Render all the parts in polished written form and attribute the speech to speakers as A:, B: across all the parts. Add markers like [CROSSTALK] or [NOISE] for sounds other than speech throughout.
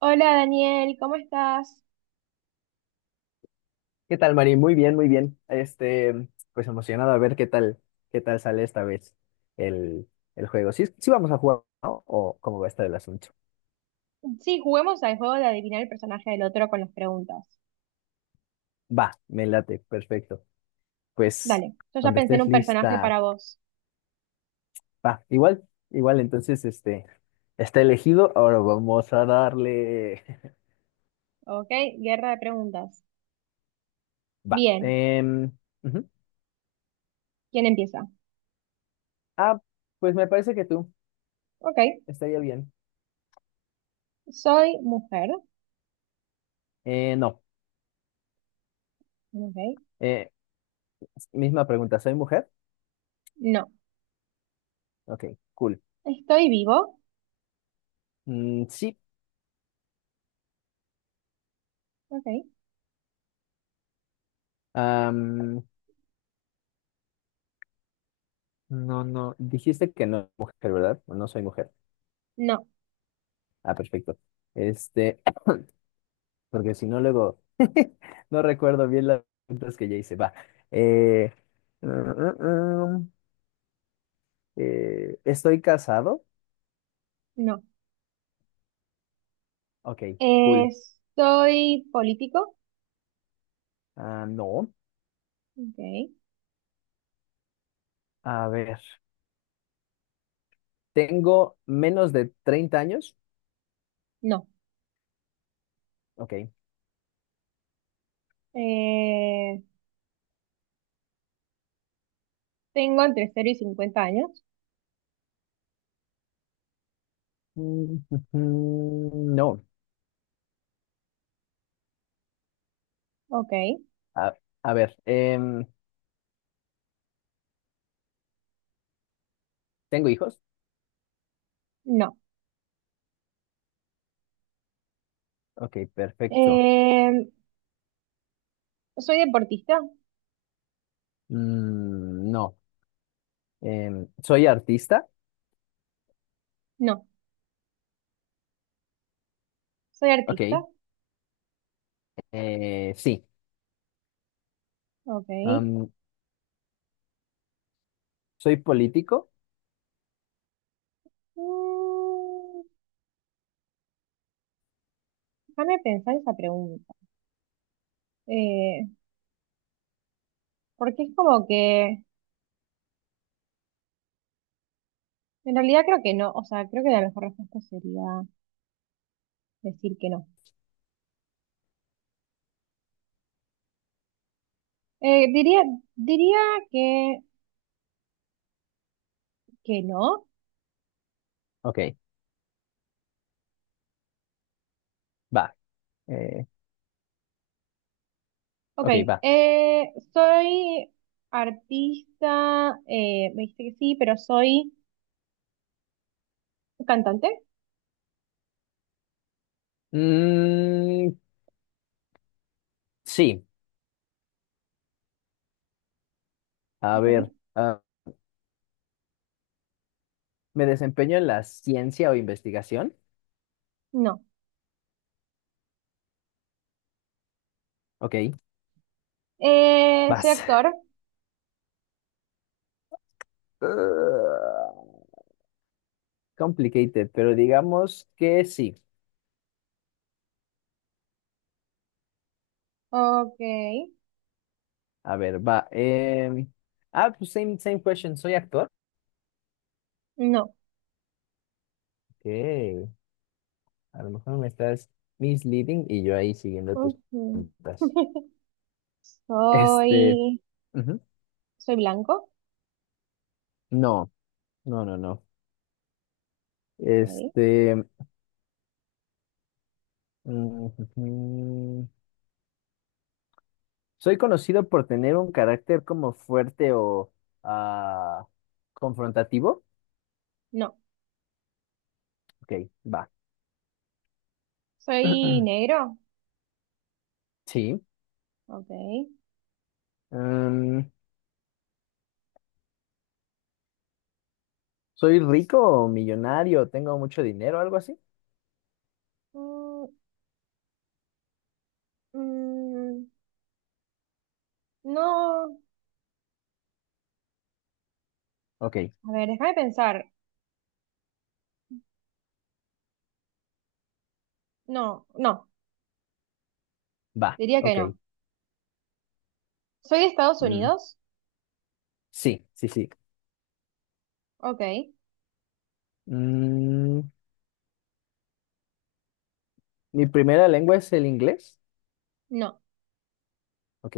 A: Hola Daniel, ¿cómo estás?
B: ¿Qué tal, Mari? Muy bien, muy bien. Pues emocionado a ver qué tal sale esta vez el, el juego. Sí, sí vamos a jugar, ¿no? ¿O cómo va a estar el asunto?
A: Sí, juguemos al juego de adivinar el personaje del otro con las preguntas.
B: Va, me late, perfecto. Pues
A: Dale, yo ya
B: cuando
A: pensé en
B: estés
A: un personaje
B: lista,
A: para vos.
B: va, igual, entonces, está elegido, ahora vamos a darle. [LAUGHS]
A: Ok, guerra de preguntas.
B: Va.
A: Bien,
B: Ujú.
A: ¿quién empieza?
B: Ah, pues me parece que tú,
A: Ok,
B: estaría bien.
A: soy mujer.
B: No,
A: Ok,
B: eh, misma pregunta, ¿soy mujer?
A: no.
B: Ok, cool.
A: ¿Estoy vivo?
B: Mm, sí.
A: Ok,
B: No, no, dijiste que no mujer, ¿verdad? No soy mujer.
A: no,
B: Ah, perfecto. Este, porque si no, luego [LAUGHS] no recuerdo bien las preguntas que ya hice. Va. Eh, mm, mm, mm, ¿Estoy casado?
A: no.
B: Ok,
A: Eh,
B: cool.
A: ¿Soy político?
B: Ah, no.
A: Ok,
B: A ver. ¿Tengo menos de 30 años?
A: no.
B: Ok.
A: Eh, ¿Tengo entre 0 y 50 años?
B: Mm, No.
A: Ok,
B: A, a ver. ¿Tengo hijos?
A: no.
B: Ok, perfecto.
A: Eh, ¿Soy deportista?
B: Mm, no. ¿Soy artista?
A: No. ¿Soy
B: Ok,
A: artista?
B: sí.
A: Ok.
B: Am, ¿Soy político?
A: Mm, déjame pensar esa pregunta. Eh, porque es como que, en realidad creo que no, o sea, creo que la mejor respuesta sería decir que no. Diría, diría que, que no.
B: Ok, va. eh,
A: Ok,
B: ok, va.
A: soy artista, me dijiste que sí, pero soy cantante.
B: Mm, sí, a
A: Ok.
B: ver. ¿Me desempeño en la ciencia o investigación?
A: No.
B: Ok,
A: Soy
B: vas. [LAUGHS]
A: actor.
B: Ah, complicated, pero digamos que sí.
A: Ok.
B: A ver, va. Pues same question. ¿Soy actor?
A: No.
B: Ok, a lo mejor me estás misleading y yo ahí siguiendo tus
A: Ujú.
B: preguntas.
A: [LAUGHS]
B: Este,
A: Soy,
B: ujú,
A: soy blanco,
B: No, no, no, no.
A: ok.
B: Este, mm, soy conocido por tener un carácter como fuerte o ah, confrontativo.
A: No,
B: Ok, va.
A: soy
B: [CLEARS THROAT]
A: negro,
B: Sí.
A: ok.
B: Mm, soy rico o millonario, tengo mucho dinero, o algo así.
A: Mm, mm, no,
B: Ok,
A: a ver, déjame pensar. No, no,
B: va.
A: diría que
B: Ok.
A: no. Soy de Estados
B: Mm,
A: Unidos,
B: sí, sí, sí.
A: ok.
B: Mm, mi primera lengua es el inglés.
A: No,
B: Ok,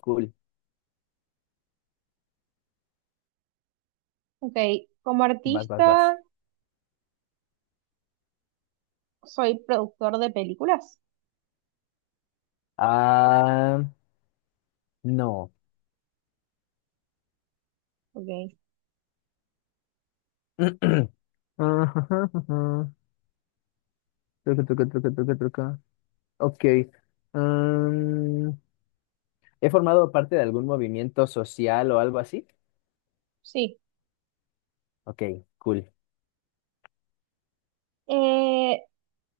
B: cool.
A: ok. Como
B: Vas, vas, vas.
A: artista, soy productor de películas,
B: Ah, no.
A: ok.
B: [CLEARS THROAT] [LAUGHS] Truca, truca, truca, truca, truca. Ok. Mm, ¿he formado parte de algún movimiento social o algo así?
A: Sí.
B: Ok, cool.
A: Eh,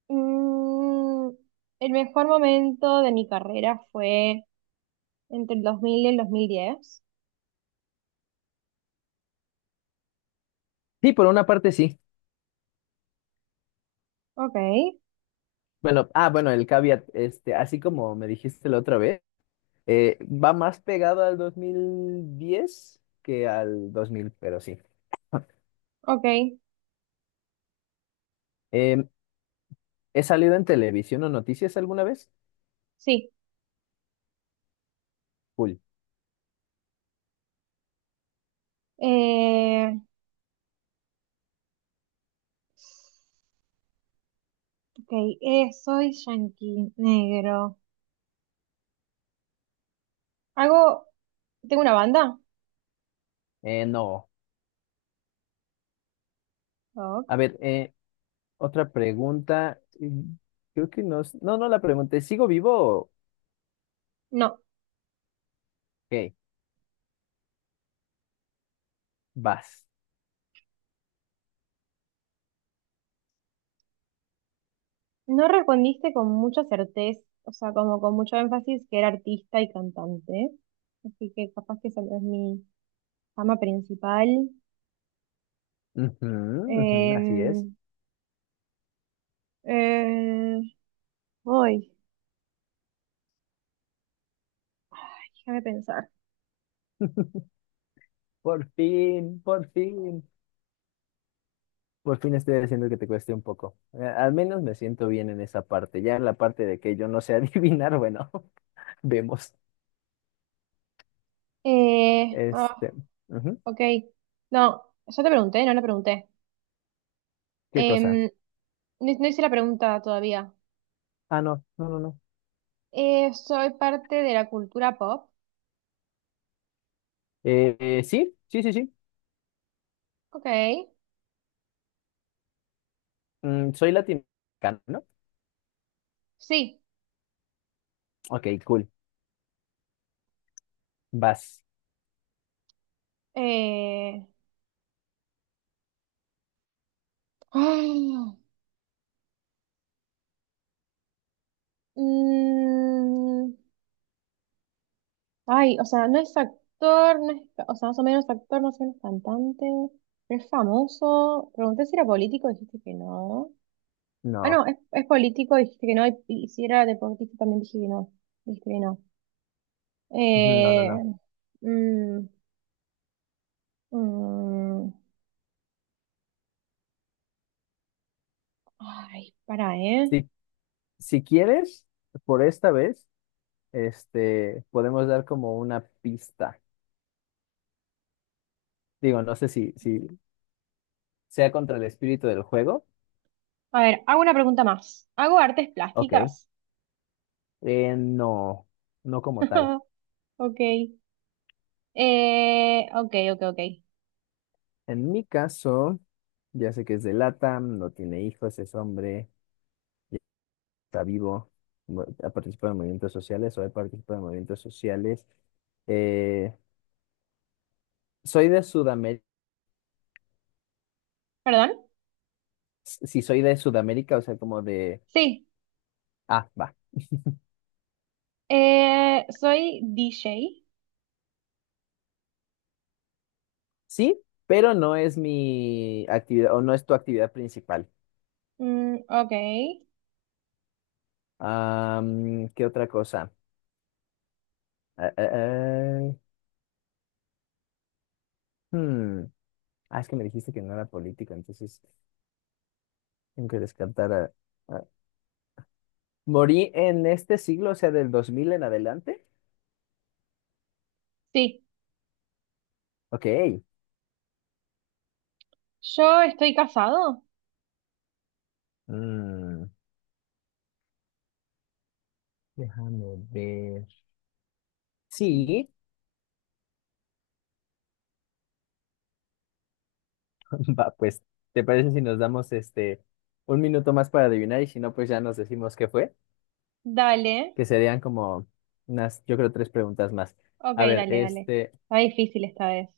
A: mm, el mejor momento de mi carrera fue entre el 2000 y el 2010
B: Sí, por una parte sí.
A: ok.
B: Bueno, bueno, el caveat, este, así como me dijiste la otra vez, va más pegado al 2010 que al 2000, pero sí.
A: Ok,
B: Em, ¿He salido en televisión o noticias alguna vez?
A: sí.
B: Cool.
A: Eh, ok, soy yankee negro. ¿Hago, ¿tengo una banda?
B: No.
A: Ok.
B: A ver, otra pregunta. Mm, Creo que no. No, no la pregunté. ¿Sigo vivo? o-
A: No,
B: Ok, vas.
A: no respondiste con mucha certeza, o sea, como con mucho énfasis que era artista y cantante. Así que capaz que esa no es mi fama principal.
B: Ujú, ujú, así es.
A: Em, eh, voy, déjame pensar.
B: Por fin, por fin, por fin estoy haciendo que te cueste un poco. Al menos me siento bien en esa parte. Ya en la parte de que yo no sé [LAUGHS] adivinar, bueno, [LAUGHS] vemos.
A: Eh, ah,
B: Este, ujú,
A: ok, no, ya te pregunté, no le pregunté.
B: ¿Qué
A: Em,
B: cosa?
A: no, no hice la pregunta todavía.
B: Ah, no, no, no, no.
A: Soy parte de la cultura pop.
B: Sí, sí, sí, sí.
A: Ok.
B: Mm, soy latinoamericano, ¿no?
A: Sí.
B: Ok, cool. Vas.
A: Eh, ay, mm, o sea, no es actor, no es, o sea, más o menos actor, más o menos cantante. Pero es famoso. Pregunté si era político, dijiste que no. Ah,
B: No,
A: no, es político, dijiste que no. Y si era deportista, también dije que no. Dijiste que no.
B: no, no,
A: Eh,
B: no.
A: mm, mm, ay, para, ¿eh?
B: Si, si quieres, por esta vez, podemos dar como una pista. Digo, no sé si, si, sea contra el espíritu del juego.
A: A ver, hago una pregunta más. ¿Hago artes
B: Ok.
A: plásticas?
B: No, no como tal.
A: [LAUGHS] Ok. Ok, ok, ok.
B: En mi caso, ya sé que es de LATAM, no tiene hijos, es hombre, ya está vivo, ha participado en movimientos sociales o he participado en movimientos sociales. Eh, soy de Sudamérica,
A: ¿Perdón?
B: si soy de Sudamérica, o sea, como de,
A: Sí.
B: va.
A: Soy DJ.
B: Sí, pero no es mi actividad o no es tu actividad principal.
A: Mm, ok.
B: ¿Qué otra cosa? Eh, eh, eh, hmm, Ah, es que me dijiste que no era político, entonces tengo que descartar a- ¿Morí en este siglo, o sea, del 2000 en adelante?
A: Sí.
B: Ok.
A: ¿Yo estoy casado?
B: Mm, déjame ver. Sí, [LAUGHS] va, pues, ¿te parece si nos damos un minuto más para adivinar y si no, pues ya nos decimos qué fue?
A: Dale.
B: Que serían como unas, yo creo, tres preguntas más.
A: Ok,
B: A ver,
A: dale, dale.
B: este,
A: Está difícil esta vez.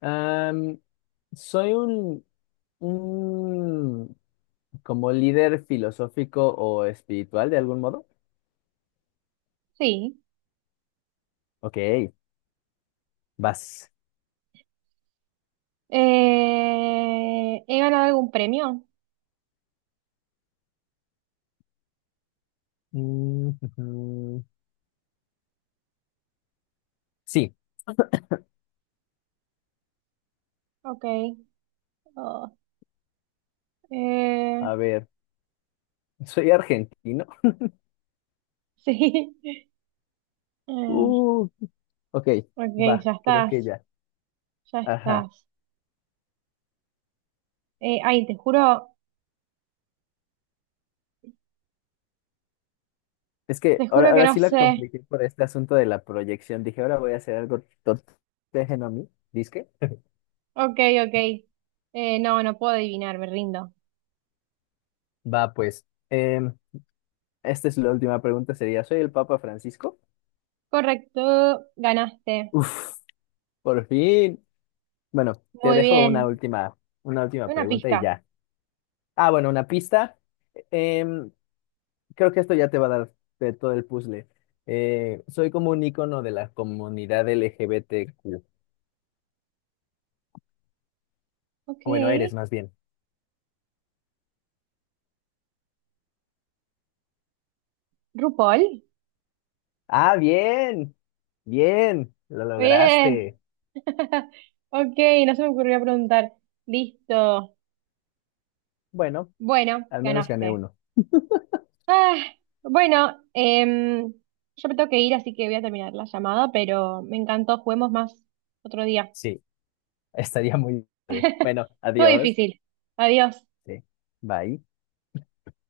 B: am, soy un como líder filosófico o espiritual de algún modo.
A: Sí.
B: Ok, vas.
A: ¿He ganado algún premio?
B: Mm, ujú. Sí,
A: Ok. Oh,
B: a
A: eh,
B: ver, soy argentino.
A: sí. [LAUGHS] Eh,
B: Uh, ok,
A: ok,
B: va,
A: ya
B: creo que
A: estás.
B: ya.
A: Ya
B: Ajá.
A: estás. Eh, ay, te juro,
B: Es que
A: te juro que
B: ahora
A: no
B: sí la
A: sé.
B: compliqué por este asunto de la proyección. Dije, ahora voy a hacer algo totéjeno a mí. ¿Disque?
A: Ok, ok. No, no puedo adivinar, me rindo.
B: Va, pues. Esta es la última pregunta, sería, ¿soy el Papa Francisco?
A: Correcto, ganaste.
B: Uf, por fin. Bueno, te
A: Muy
B: dejo
A: bien.
B: una última
A: Una
B: pregunta y
A: pista.
B: ya. Ah, bueno, una pista. Em, Creo que esto ya te va a dar de todo el puzzle. Soy como un icono de la comunidad LGBTQ.
A: Ok.
B: Bueno, eres más bien.
A: RuPaul.
B: Ah, bien, lo
A: Bien.
B: lograste.
A: [LAUGHS] Ok, no se me ocurrió preguntar. Listo.
B: Bueno,
A: Bueno,
B: al menos gané
A: ganaste.
B: uno.
A: Ah, bueno, yo me tengo que ir, así que voy a terminar la llamada, pero me encantó. Juguemos más otro día.
B: Sí, [LAUGHS] estaría muy bien. Bueno,
A: Todo
B: adiós.
A: difícil. Adiós.
B: Sí, bye.